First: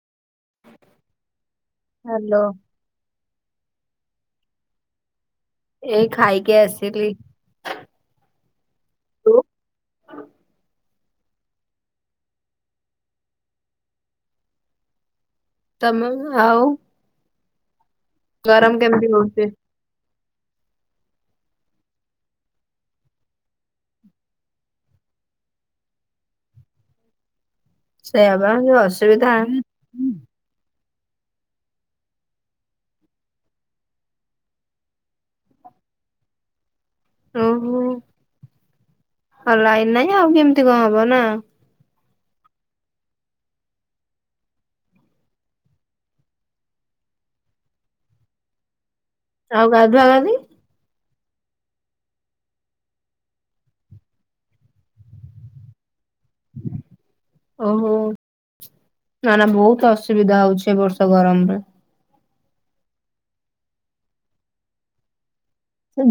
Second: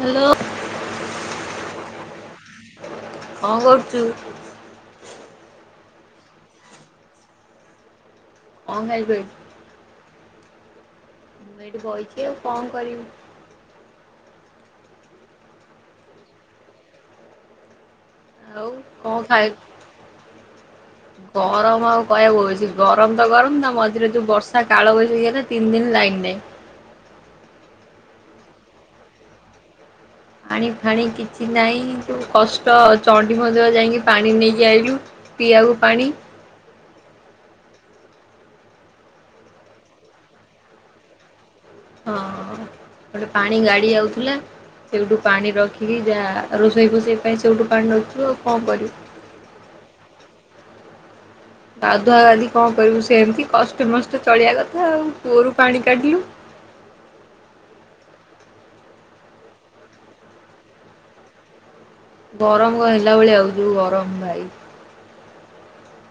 Hello. [inaudible] Hello. କଣ କରୁଛୁ? ଏଇ ଖାଇକି ଆସଲି ତୁ [unintelligible] ମୁଁ ଏଇଠି ବହିଛି, ଆଉ କଣ କରିବି? ତମ ଆଉ ଆଉ ଗରମ କେମିତି କଣ ହଉଛି? ଖାଇବ? ଗରମ ଆଉ କହିବାକୁଛି ଗରମ ତ ଗରମ, ତା ମଝିରେ ଯୋଉ ବର୍ଷା କାଳ ବଶ ତିନ ଦିନ ଲାଇନ ନାହିଁ। ସେଇଆ ବା, ଯୋଉ ଅସୁବିଧା। ପାଣି ଫାଣି କିଛି ନାହିଁ, ଯୋଉ କଷ୍ଟ! ଚଣ୍ଡି ମନ୍ଦିର ଯାଇକି ପାଣି ନେଇକି ଆଇଲୁ। ପିଆକୁ ପାଣି। ଓହୋ, ହ, ଲାଇନ ନାହିଁ। ଆଉ କେମିତି କଣ ହବ ନା? ହଁ, ଗୋଟେ ପାଣି ଗାଡି ଆଉଥିଲା। ସେଇଠୁ ପାଣି ରଖିକି ଯାହା ରୋଷେଇ ଫୋଷେଇ ପାଇଁ, ସେଇଠୁ ପାଣି ନେଉଥିବ। ଆଉ କଣ କରିବୁ? ଆଉ ଗାଧୁଆ ଗାଧି। ଗାଧୁଆ ଗାଧି କଣ କରିବୁ? ସେମିତି କଷ୍ଟେ ମଷ୍ଟେ ଚଳିବା କଥା। ଆଉ କୂଅରୁ ପାଣି କାଢିଲୁ। ଓହୋ। ନା ନା, ବହୁତ ଅସୁବିଧା ହଉଛି ଏ ବର୍ଷ ଗରମରେ। ଗରମ କଣ ହେଲା, ଭଳିଆ ହଉଛି ଯୋଉ ଗରମ, ଭାଇ!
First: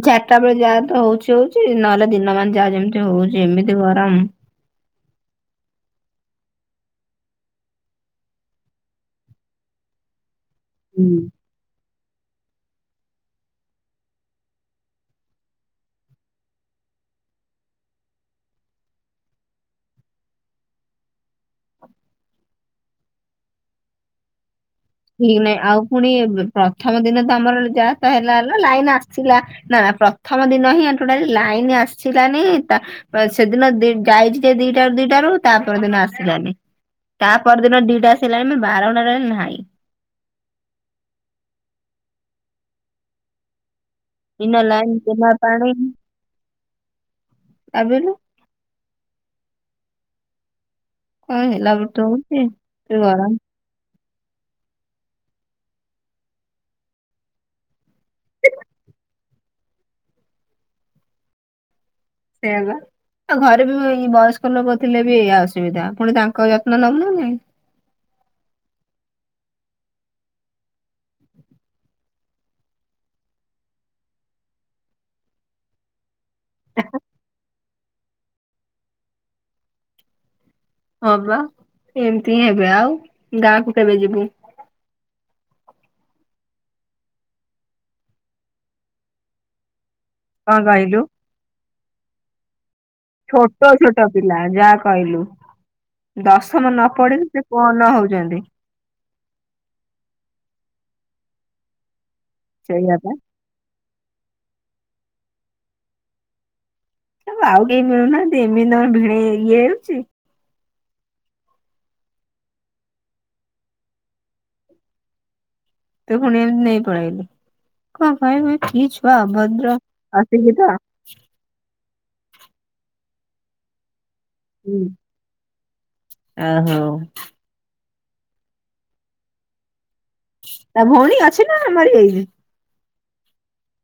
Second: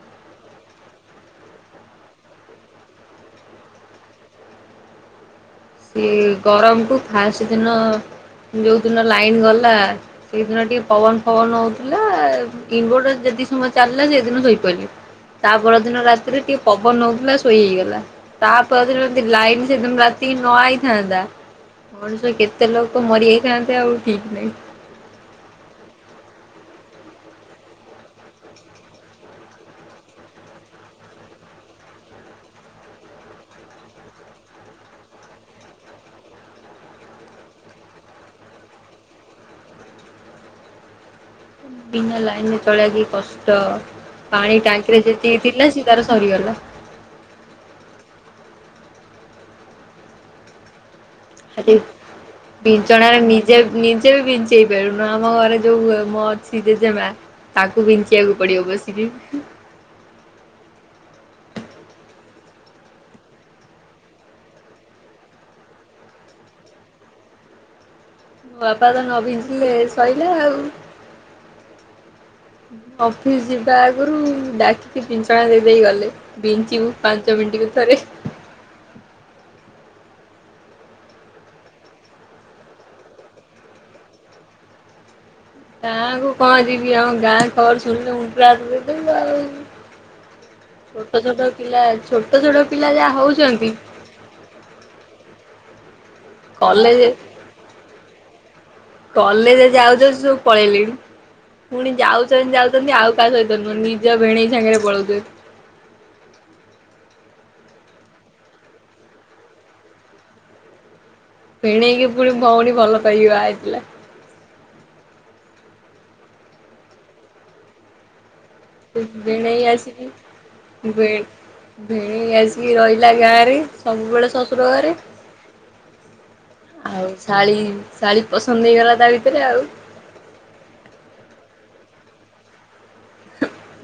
ଚାରିଟା ବେଳେ ଯାହା ତ ହଉଛି, ହଉଛି, ନହେଲେ ଦିନ ମାନ ଯାହା ଯେମିତି ହଉଛି, ଏମିତି ଗରମ। ସିଏ ଗରମକୁୁ ଫାଷ୍ଟ ଦିନ ଯୋଉ ଦିନ ଲାଇନ୍ ଗଲା ସେଇଦିନ ଟିକେ ହୁଁ ପବନ ଫବନ ହଉ ଥିଲା। ଇନ୍ଭୋଟରଟ ଯେତିକି ସମୟ ଚାଲିଲା ସେଇଦିନ ଶୋଇପଡିଲି। ତା ପରଦିନ ରାତିରେ ଟିକେ ପବନ ହଉଥିଲା ଶୋଇ ହେଇଗଲା। ତା ପରଦିନ ସେମିତି ଲାଇନ୍ ସେ ଦିନ ରାତି ତିକି ନ ଆଇଥାନ୍ତା ମଣିଷ କେତେ ଲୋକ ମରିଯାଇଥାନ୍ତେ ଆଉ ଠିକ୍ ନାହିଁ। ଠିକ୍ ନାଇଁ। ଆଉ ପୁଣି ପ୍ରଥମ ଦିନ ତ ଆମର ଯାହା ତା ହେଲା ହେଲା ଲାଇନ ଆସିଲା। ନା ପ୍ରଥମ ଦିନ ହିଁ ଟୋଟାଲି ଲାଇନ ଆସିଲାନି ତା ବାସ୍ ସେଦିନ ଦି ଯାଇଛି ଯେ ଦିଟାରୁ ଦିଟାରୁ ତାପ ଦିନ ଆସିଲାନି। ତା ପର ଦିନ ଦିଟା ଆସି ହେଲାଣି ବାର [inaudible] ଟାରେ ନାହିଁ। ବିନା ଲାଇନ୍ ରେ ଚଳିବା କି କଷ୍ଟ! ପାଣି ଦିନ ଲାଇନ ଟାଙ୍କିରେ ଦିନ ଯେତିକି ଥିଲା ପାଣି ସେ ତାର ସରିଗଲା। [unintelligible] କଣ ହେଲା ଆରେ ଗୋଟେ ହଉଛି ଏ ବିଞ୍ଚଣା ରେ ଗରମ ନି ଜେ ନିଜେ ବି ବିଞ୍ଚେଇ ପାରୁନୁ। ଆମ ଘରେ ଯୋଉ ମ ଅଛି ଜେଜେମା ତାଙ୍କୁ ବିଞ୍ଚିଆକୁ ପଡିବ ବସିକି। ସେଇଆ ବା। ଆଉ ଘରେ ବି ଏଇ ବୟସ୍କ ଲୋକ ଥିଲେ ବି ଏଇଆ ଅସୁବିଧା, ଫୁଣି ତାଙ୍କ ଯତ୍ନ ନେବୁ ନା ନାହିଁ। ମୋ ବାପା ତ ନ ବିଞ୍ଚିଲେ ସଇଲା ଆଉ। ଅଫିସ ଯିବା ଆଗରୁ ଡାକିକି ବିଞ୍ଚଣା ଦେଇ ଦେଇ ଗଲେ। ବିଞ୍ଚିବୁ ପାଞ୍ଚ ମିନ୍ଟକୁ ଥରେ। ହଁ ବା ଏମିତି ହିଁ ହେବେ। ଆଉ ଗାଁକୁ କେବେ ଯିବୁ? ଗାଁକୁ କଣ ଯିବି ଆଉ, ଗାଁ ଖବର ଶୁଣିଲେ ମୁଣ୍ଡରେ ହାତ ଦେଇଦବୁ ଆଉ। କଣ କହିଲୁ ଛୋଟ ଛୋଟ ପିଲା ଛୋଟ ଛୋଟ ପିଲା ଯାହା ହଉଛନ୍ତି ଛୋଟ ଛୋଟ ପିଲା ଯାହା କହିଲୁ। ଦଶମ ନ କଲେଜ ପଢିକି, ସେ କଣ ନ ହଉଛନ୍ତି। କଲେଜ ଯାଉ ଯାଉ ସେ ସବୁ ପଳେଇଲେଣି ପୁଣି ଯାଉ ଯାଉଚନ୍ତି ସେଇଆ ଯାଉଚନ୍ତି ପା ଆଉ କା ସହିତ ନୁହଁ, ନିଜ ଭିଣେଇ ସାଙ୍ଗରେ ପଳଉଛନ୍ତି। ତାଙ୍କୁ ଆଉ କେହି ମିଳୁନାହାନ୍ତି ଏମିତି ତାଙ୍କ ଭିଣେଇ ଇଏ ହେଉଛି। ଭିଣେଇକି ପୁଣି ଭଉଣୀ ଭଲ ପାଇକି ବାହା ହେଇଥିଲା। ତୁ ପୁଣି ଏମିତି ନେଇ ପଳେଇ ଅଇଲୁ। କଣ କହବି କି ଛୁଆ ଭିଣେଇ ଅଭଦ୍ର ଆସିକି ଅଶିକ୍ଷିତ। [unintelligible] ଭିଣେଇ ଆସିକି ରହିଲା ଗାଁରେ। ସବୁବେଳେ ଶ ଶଶୁର ହୁଁ। ଘରେ ଓହୋ ଆଉ ଶାଳୀ ଶାଳୀ ପସନ୍ଦ ହେଇଗଲା ତା ଭିତରେ ଆଉ। ତା ଭଉଣୀ ଅଛି ନା ମରି ଯାଇଛି?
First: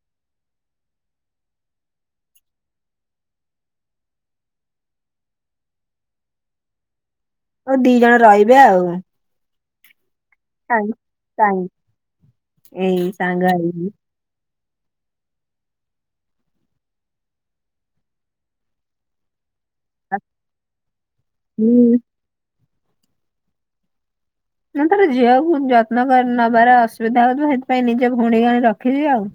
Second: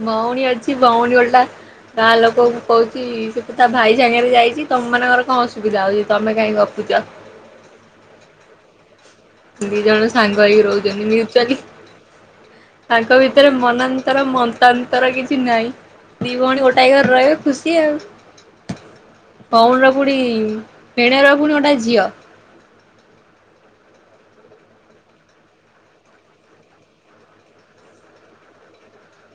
ଭଉଣୀ ଅଛି ଭଉଣୀ ଓଲଟା ଗାଁ ଲୋକଙ୍କୁ କହୁଛି, ସେ ତ ତା ଭାଇ ସାଙ୍ଗରେ ଯାଇଛି ତମ ମାନଙ୍କର କଣ ଅସୁବିଧା ହଉଛି? ତମେ କାଇଁ ଗପୁଚ? ହଁ ଦି ଜଣ ରହିବେ ଆଉ। ଦି ଜଣ ସାଙ୍ଗ ହେଇକି ସାଙ୍ଗ ରହୁଛନ୍ତି ମିଉଚିଆଲି, ସାଙ୍ଗ ଏଇ ତାଙ୍କ ସାଙ୍ଗ ଭିତରେ ହେଇକି ମନାନ୍ ତର ମତାନ୍ତର କିଛି ନାହିଁ ଦି ଭଉଣୀ ଗୋଟାଏ ଘରେ ରହିବେ ଖୁସି ଆଉ। ଭଉଣୀର ପୁଣି ଭିଣେର ପୁଣି ଗୋଟେ ହୁଁ। ଝିଅ। ନାଁ ତାର ଝିଅକୁ ଯତ୍ନ କରି ନବାର ଅସୁବିଧା ହଉଥିବ, ସେଥିପାଇଁ ନିଜେ ଭଉଣୀକୁ ଆଣି ରଖିଛି ଆଉ।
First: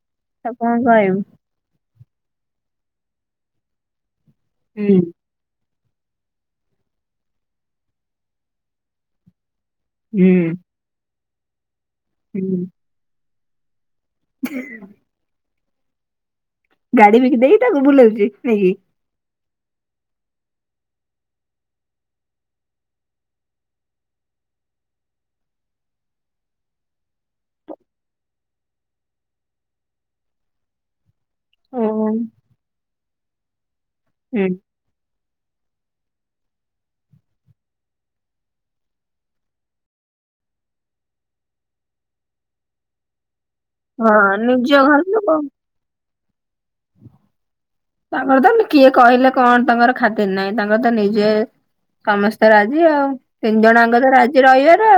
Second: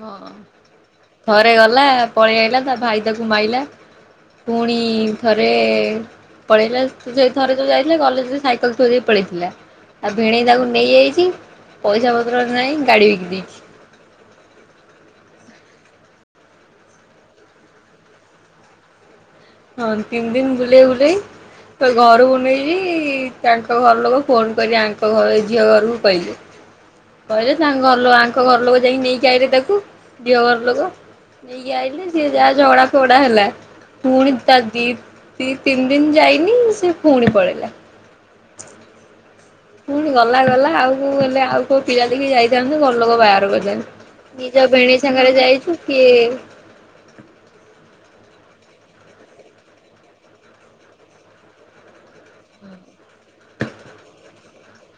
ହଁ। ତ କଣ କହିବୁ? ଥରେ ଗଲା ପଳେଇ ଆଇଲା ତା ଭାଇ ତାକୁ ମାଇଲା ପୁଣି ହୁଁ ଥରେ ପଳେଇଲା ସେ ଥର ଯଉ ଯାଇଥିଲା କଲେଜରେ ସାଇକଲ ଥୋଇଦେଇ ପଳେଇଥିଲା। ତା ଭିଣେଇ ହୁଁ ତାକୁ ନେଇଯାଇଛି ପଇସା ପତ୍ର ହୁଁ। ନାହିଁ ଗାଡ଼ି ବିକି ଦେଇଛି। [unintelligible] ଗାଡ଼ି ବିକି ଦେଇକି ତାକୁ ବୁଲଉଛି ନେଇକି। ହଁ ତିନି ଦିନ ବୁଲେଇ ବୁଲେଇ ତା ଘରକୁ ନେଇକି ତାଙ୍କ ଘର ଲୋକ ଫୋନ କରି ଆଙ୍କ ଘର ଝିଅ ଘରକୁ କହିଲେ। କହିଲେ ତାଙ୍କ ଘରଲୋକ ଆଙ୍କ ଘରଲୋକ ଯାଇକି ନେଇକି ଆଇଲେ ତାକୁ ଝିଅ ଘରଲୋକ। ନେଇକି ଓହୋ ଆଇଲେ ସିଏ ଯାହା ଝଗଡା ଫଗଡା ହେଲା। ପୁଣି ହୁଁ। ତା ଦି ଦି ତିନି ଦିନ ଯାଇନି ସେ ପୁଣି ପଳେଇଲା। ପୁଣି ଗଲା ଗଲା ଆଉ କଉ ହେଲେ ଆଉ କୋଉ ପିଲା ଦେଖି ଯାଇଥାନ୍ତୁ ଘରଲୋକ ବାହାଘର ହଁ କରିଥାନ୍ତେ। ନିଜ ଘର ଭିଣେଇ ସାଙ୍ଗରେ ଲୋକ ଯାଇଛୁ କିଏ ତାଙ୍କର ତ କିଏ କହିଲେ କଣ ତାଙ୍କର ଖାତିର ନାଇଁ ତାଙ୍କର ତ ନିଜେ ସମସ୍ତେ ରାଜି ଆଉ ତିନି ଜଣ ଯାଙ୍କ ତ ରାଜି ରହିବାର ଆଉ।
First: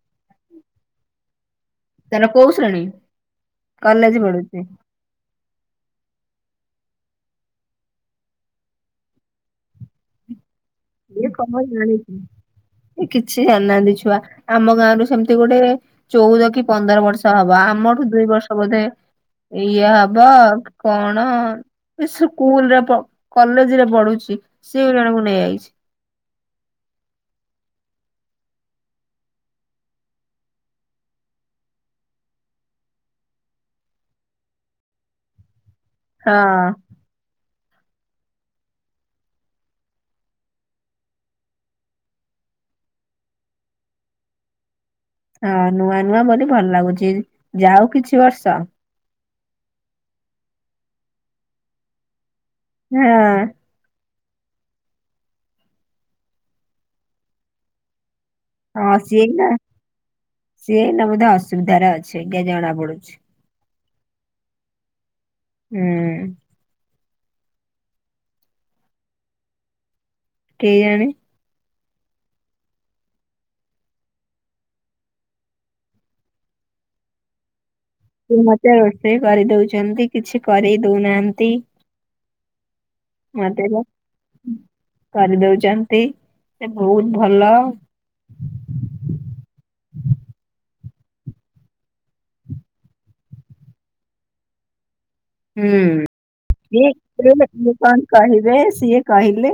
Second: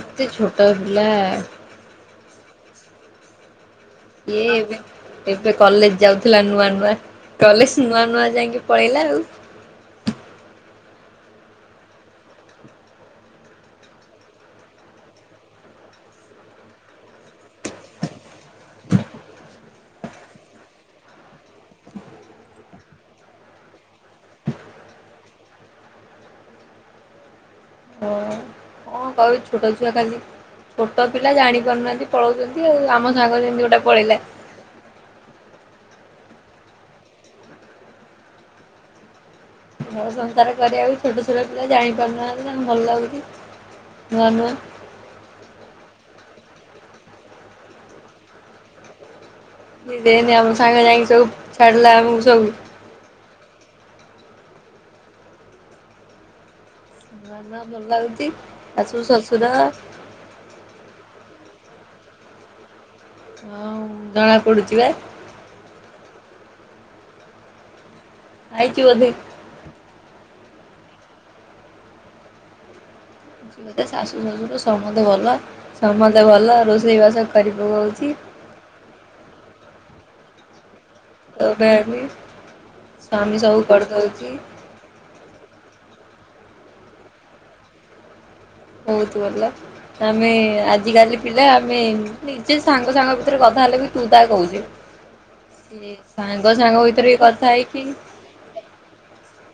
ଏତେ ଛୋଟ ପିଲା। ତାର କୋଉ ଶ୍ରେଣୀ? କଲେଜ ସିଏ ପଢୁଛି। ଏବେ ଏବେ କଲେଜ୍ ଯାଉଥିଲା ନୂଆ ନୂଆ କଲେଜ୍ ନୂଆ ନୂଆ ଯାଇକି ପଳେଇଲା ଆଉ। ଇଏ କଣ ଜାଣିଛି କିଛି ଜାଣିନାହାନ୍ତି ଛୁଆ ଆମ ଗାଁରୁ ସେମତି ଗୋଟେ ଚଉଦ କି ପନ୍ଦର ବର୍ଷ ହବ ଆମଠୁ ଦୁଇ ବର୍ଷ ବୋଧେ ଏଇୟା ହବ କଣ? ଏ ସ୍କୁଲ ରେ ପ କଲେଜ୍ ରେ ପଢୁଛି ସେ ଜଣକୁ ନେଇଯାଇଛି। ହଁ କଁ କହିବୁ ଛୋଟ ଛୁଆ ଖାଲି ଛୋଟ ପିଲା ଜାଣି ପାରୁନାହାନ୍ତି ପଳଉଛନ୍ତି ଆଉ ଆମ ସାଙ୍ଗ ଯେମିତି ଗୋଟେ ପଳେଇଲା। ହଁ। ଘର ସଂସାର କରିବାକୁ ଛୋଟ ଛୋଟ ପିଲା ଜାଣିପାରୁନାହାନ୍ତି ତାଙ୍କୁ ଭଲ ଲାଗୁଛି ନୂଆ ନୂଆ। ହଁ ନୂଆ ନୂଆ ବୋଲି ଭଲ ଲାଗୁଛି ଯାଉ କିଛି ବର୍ଷ। ଦେନି ଆମ ସାଙ୍ଗ ଯାଇକି ସବୁ ଛାଡିଲା ଆମକୁ ସବୁ। ହଁ। ନୂଆ ନୂଆ ଭଲ ଲାଗୁଛି। ଶାଶୁ ହଁ ସିଏ ଶ୍ୱଶୁର ଏଇନା ସିଏ ଏଇନା ବୋଧେ ଅସୁବିଧାରେ ଅଛି ଜଣା ପଡୁଛି। ହଁ ଜଣା ପଡୁଛି ବା। ହୁଁ। ଖାଇଚୁ ବୋଧେ? କେଇଜାଣି? ତା ଶାଶୁ ସଶୁର ସମସ୍ତେ ଭଲ ସମସ୍ତେ ଭଲ ରୋଷେଇ ବାସ କରିପକଉଛି। ତୁ ମତେ ରୋଷେଇ କରିଦଉଛନ୍ତି କିଛି କରେଇ ଦଉନାହାନ୍ତି। [unintelligible] ସ୍ୱାମୀ ମତେ ସବୁ ବା କରିଦଉଛି। କରିଦଉଛନ୍ତି ସେ ବହୁତ୍ ଭଲ। ବହୁତ୍ ଭଲ। ଆମେ ଆଜିକାଲି ପିଲା ଆମେ ନିଜେ ସାଙ୍ଗ ସାଙ୍ଗ ଭିତରେ କଥା ହେଲେ ବି ତୁ ତା କହୁଛୁ। ସିଏ ହୁଁ ସାଙ୍ଗ ସାଙ୍ଗ ଇଏ ଭିତରେ ବି କଥା ଇଏ ହେଇକି କଣ କହିବେ ସିଏ କହିଲେ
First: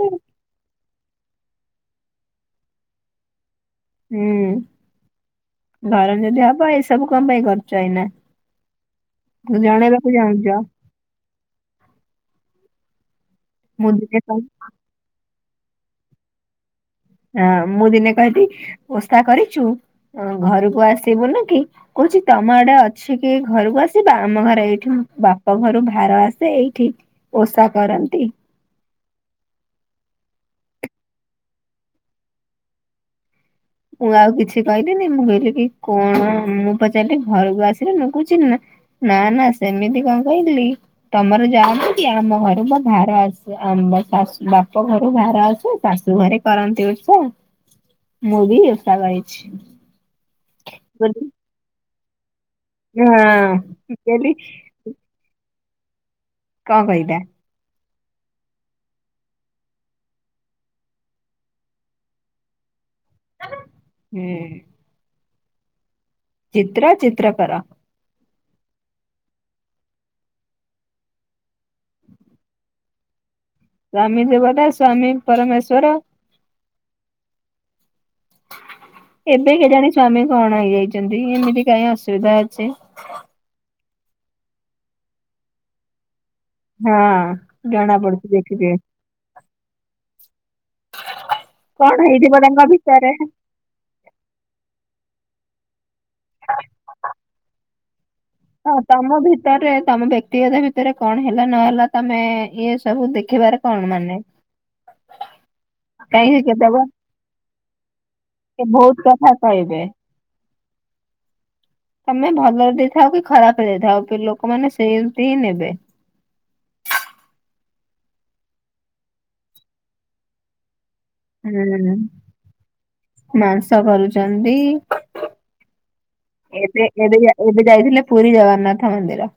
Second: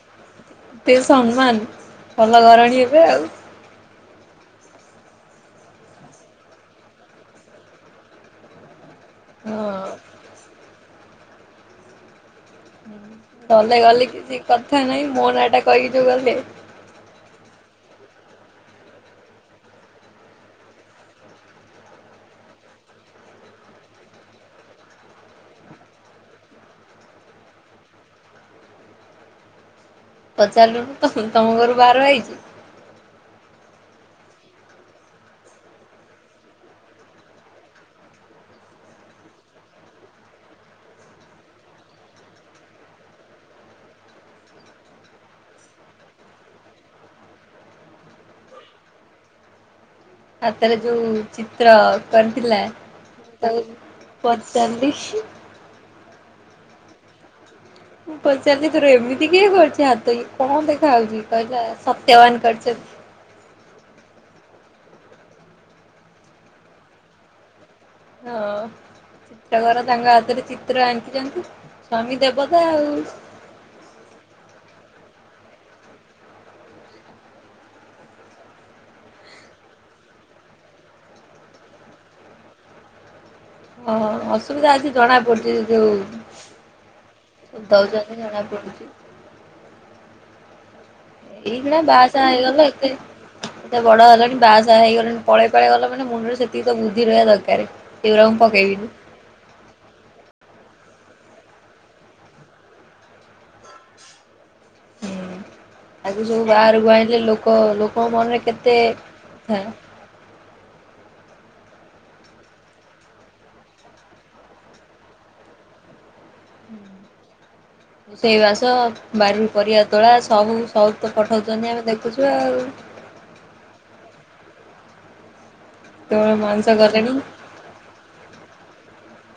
ଏତେ ସମ୍ମାନ ଭଲ ଘରଣୀ ଏବେ ଆଉ। ହୁଁ ଘରଣୀ ଯଦି ହବ ଏଇ ସବୁ କଣ ପାଇଁ କରୁଛ ଏଇନା? ହଁ। ଜଣେ [unintelligible] ଗଲେ ମୁଁ ଗଲେ ଦିନେ କିଛି କଥା ନହିଁ ମୋ ନା ଟା କହିକି ଯଉ ଗଲେ ହଁ ମୁଁ ଦିନେ କହିଦି ଓସା କରିଛୁ ଉ ଘରକୁ ଆସିବୁନୁ କି କହୁଛି ତମ ଆଡେ ଅଛି କି ଘରକୁ ଆସିବା ଆମ ଘର ଏଇଠି ବାପ ଘରୁ ଭାର ଆସେ ଏଇଠି ଓଷା କରନ୍ତି ପଚାରିଲୁନୁ ତ ତମ ଘରୁ ଭାର ଆଇଛି ମୁଁ ଆଉ କିଛି କହିଲିନି ମୁଁ କହିଲି କି କଣ ମୁଁ ପଚାରିଲି ଘରକୁ ଆସିଲି ମୁଁ କହୁଚି ନା ନା ନା ସେମିତି କଣ କହିଲି ତମର ଜାଆନ୍ତି କି ଆମ ଘରୁ ବା ଘାର ଆସେ ଆମ ଶାସୁ ବାପ ଘରୁ ଭାର ଆସୁ ଶାଶୁ ଘରେ କରନ୍ତି ଉର୍ଛ ମୁଁ ବି ଓଷା କରିଛି ହାତରେ ଯୋଉ ବୋଲି। ଚିତ୍ର କରିଥିଲା ହଁ ମୁ ତାକୁ ମୁଁ କହିଲି ପଚାରିଲି କଣ କହିଲା ମୁଁ ପଚାରିଲି ତୋର ଏମିତି କିଏ କରିଛି ହାତ ଇ କଣ ଦେଖା ହଉଛି କହିଲା ସତ୍ୟବାନ କରିଛନ୍ତି ହୁଁ ଚିତ୍ର ଚିତ୍ରକର ହଁ ଷ୍ଟକର ତାଙ୍କ ହାତରେ ଚିତ୍ର ଆଙ୍କିଛନ୍ତି ସ୍ୱାମୀ ଦେବତା ଆଉ ସ୍ୱାମୀ ଦେବତା ସ୍ଵାମୀ ପରମେଶ୍ଵର [unintelligible] ଏବେ କେଜାଣି ସ୍ଵାମୀ କଣ ହେଇଯାଇଛନ୍ତି ଏମିତି କାହିଁ ଅସୁବିଧା ଅଛି ହଁ ହଁ ଅସୁବିଧା ଅଛି ଜଣା ପଡୁଛି ଯୋଉ ହଁ। ଜଣା ଦଉଛନ୍ତି ପଡୁଛି ଜଣା ଦେଖିକି ପଡୁଛି ଏଇକ୍ଷୀଣା ବା କଣ ସା ଆ ହେଇଥିବ ହେଇଗଲେ ତାଙ୍କ ଏତେ ଭିତରେ ଏତେ ବଡ ହେଲାଣି ବାହାସାହା ହେଇଗଲାଣି ପଳେଇ ପଳେଇ ଗଲା ମାନେ ମନରେ ସେତିକି ତ ବୁଦ୍ଧି ରହିବା ଦରକାର ସେ ହଁ ତମ ଭି ତମ ବ୍ୟକ୍ତିଗତ ଭିତରେ କଣ ହେଲା ନହେଲା ତମେ ଇଏ ସବୁ ଦେଖିବାରେ କଣ ମାନେ? ହୁ ଆଗ କାହିଁକି ସବୁ କେତେକ ବାହହାରକୁ ଆଣିଲେ ଲୋକ ଲୋକଙ୍କ ମନରେ ସେ କେତେ ବହୁତ କଥା ଥାଏ। କହିବେ। ତମେ ଭଲରେ ଦେଇଥାଉ କି ଖରାପରେ ଦେଇଥାଉ ଲୋକମାନେ ସେମତି ହିଁ ନେବେ। ରୋଷେଇବାସ ବାରି ପରିବା ତୋଳା ସବୁ ସଉ ପଠଉଛନ୍ତି ଆମେ ହୁଁ ଦେଖୁଛୁ ଆଉ। ମାଂସ କରୁଛନ୍ତି ଏବେ କେବଳ ମଣିଷ କଲେଣି ଏବେ ଏବେ ଯାଇଥିଲେ ପୁରୀ ଜଗନ୍ନାଥ ମନ୍ଦିର।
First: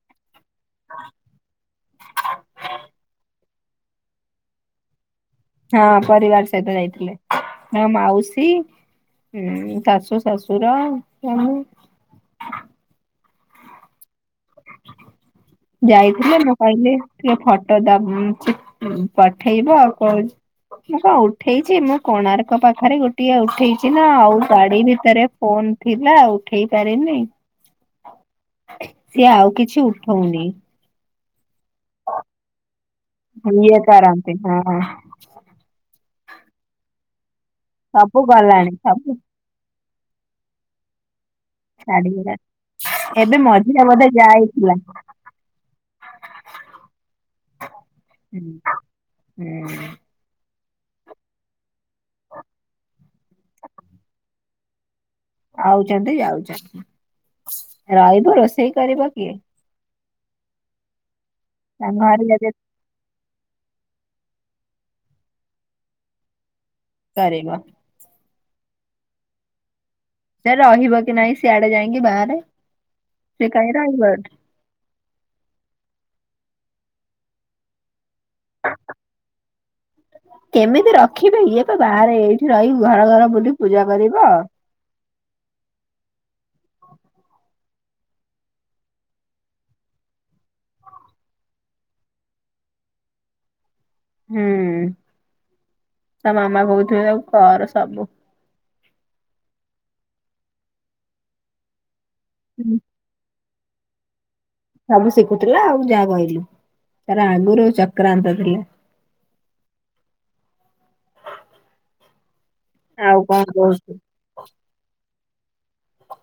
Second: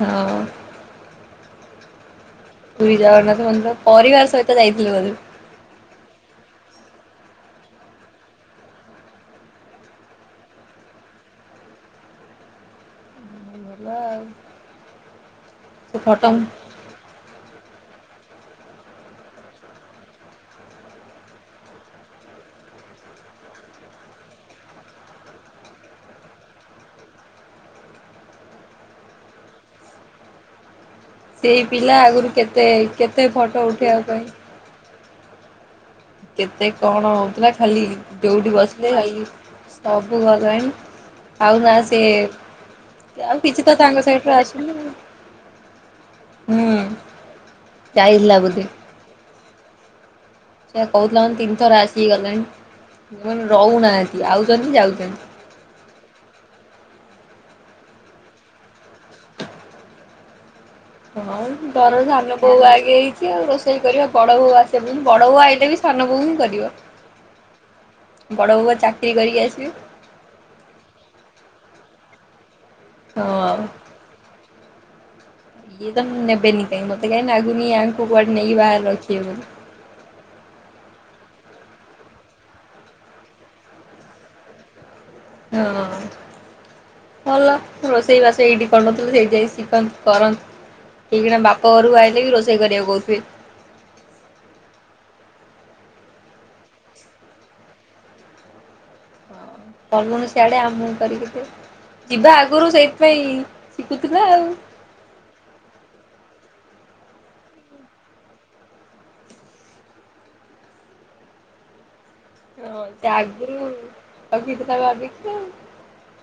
ହଁ। ପୁରୀ ଜଗନ୍ନାଥ ମନ୍ଦିର ପରିବାର ସହିତ ଯାଇଥିଲେ ବୋଧେ। ହଁ ପରିବାର ସହିତ ଯାଇଥିଲେ ହଁ ତାଙ୍କ ମାଉସୀ ହୁଁ ଶାଶୁ ଶାଶୁର ସବୁ [unintelligible] ସେ ଫଟୋ ଯାଇଥିଲେ ନା? କହିଲେ ଟିକେ ଫଟୋ ଉଁ ଚି ପଠେଇବ ଆଉ କହୁ ମୁଁ ପା ଉଠେଇଛି ମୁଁ କୋଣାର୍କ ପାଖରେ ଗୋଟିଏ ଉଠେଇଛି ନା ଆଉ ଗାଡି ଭିତରେ ଫୋନ ଥିଲା ଉଠେଇ ପାରିନି। ସିଏ ଆଉ କିଛି ଉଠଉନି। ସେଇ ପିଲା ଆଗରୁ କେତେ କେତେ ଫଟୋ ଇଏ ଉଠେଇବା ପାଇ। କରନ୍ତି ହଁ ହଁ କେତେ କଣ ହଉଥିଲା, ଖାଲି ସବୁ ଜଉଠି ଗଲାଣି ବସିଲେ ସବୁ ଖାଲି ସବୁ ଗଲାଣି। ଆଉ ନା ସେ, ଛାଡିଗଲାଣି ଏବେ ଆଉ କିଛି ତ ମଝିରେ ବୋଧେ ତାଙ୍କ ସାଇଟରୁ ଯାଇଥିଲା ଆସୁନି ଆଉ। ହୁଁ। ଯାଇଥିଲା ବୋଧେ। ହୁଁ। ସେଏ କହୁଥିଲା ମତେ ତିନି ଥର ଆସିି ଗଲାଣି। ମୁଁ କହିନି ରହୁନାହାନ୍ତି। ଆଉଛନ୍ତି ଯାଉଛନ୍ତି। ଆଉଛନ୍ତି ଯାଉଛନ୍ତି। ରହିବ ରୋଷେଇ କରିବ କିଏ? ହଁ ଧର ତାଙ୍କ ଘରେ ସାନ ଯଦି ବୋଉ ଆ ହେଇଛି ଆଉ ରୋଷେଇ କରିବା। ବଡ ବୋଉ ଆସିବ, ବଡ ବୋଉ ଆଇଲେ ବି ସାନ ବୋଉ ହିଁ କରିବ। କରିବ। ବଡ଼ ବୋଉ ବା ଚାକିରି କରିକି ଆସିବେ। ସେ ରହିବ କି ନାଇଁ ସିଆଡେ ଯାଇକିଁ ବାହାରେ। ସେ ହଁ। କାହିଁକି ରହିବ ଏଠି। ଇଏ ତ ନେବେନି କାଇଁ, ମତେ କାଇ ନାଗୁନି ଇଆଙ୍କୁ କୁଆଡେ ନେଇକି ବାରେ ରଖିବେ ବୋଲି। କେମିତି ରଖିବେ, ଇଏ ତ ବାହାରେ ଏଇଠି ରହିି ଘର ଘର ବୁଲି ପୂଜା କରିବ। ହଁ। ଭଲ ରୋଷେଇ ବାଷ ଏଇଠି କରୁନଥିଲୁ ସେଇଠି ଯାଇ ଶିଖନ୍ତୁ। କରନ୍ତୁ। ଏଇଖିଣା ବାପ ଘରକୁ ଆଇଲେ ବି, ରୋଷେଇ କରିବାକୁ କହୁଥିବେ। ହୁଁ। ତା ମାମା କହୁଥିବେ ତାକୁ କର ସବୁ। ଗଲୁନୁ ସିଆଡେ ଆମକୁ କରିକି ଦେ। ଯିବା ଆଗରୁ ହୁଁ ସେଇ ପାଇଁ ଶିକୁଥିଲା ଆଉ। ସବୁ ଶିଖୁଥିଲା ଆଉ ଯାହା କହିଲୁ। ତାର ଆଗରୁ ଚକ୍ରାନ୍ତ ଥିଲା। ହଁ ସେ ଆଉ କଣ ଆଗରୁ କହୁଛୁ ରଖିଥିଲା ଭାବିକ ଆଉ।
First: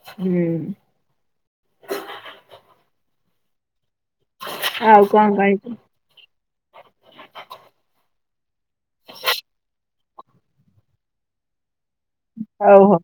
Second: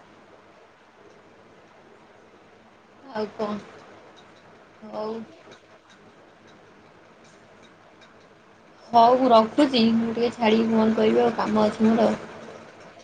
ହୁଁ। ଆଉ କଣ୍? ଆଉ କଣ କହିବି। ହଉ ମୁଁ ରଖୁଛି, ମୁଁ ଟିକେ ଛାଡ଼ିକି ଫୋନ କରିବି ଆଉ, କାମ ଅଛି ମୋର ଆଉ। ହଉ ହଉ।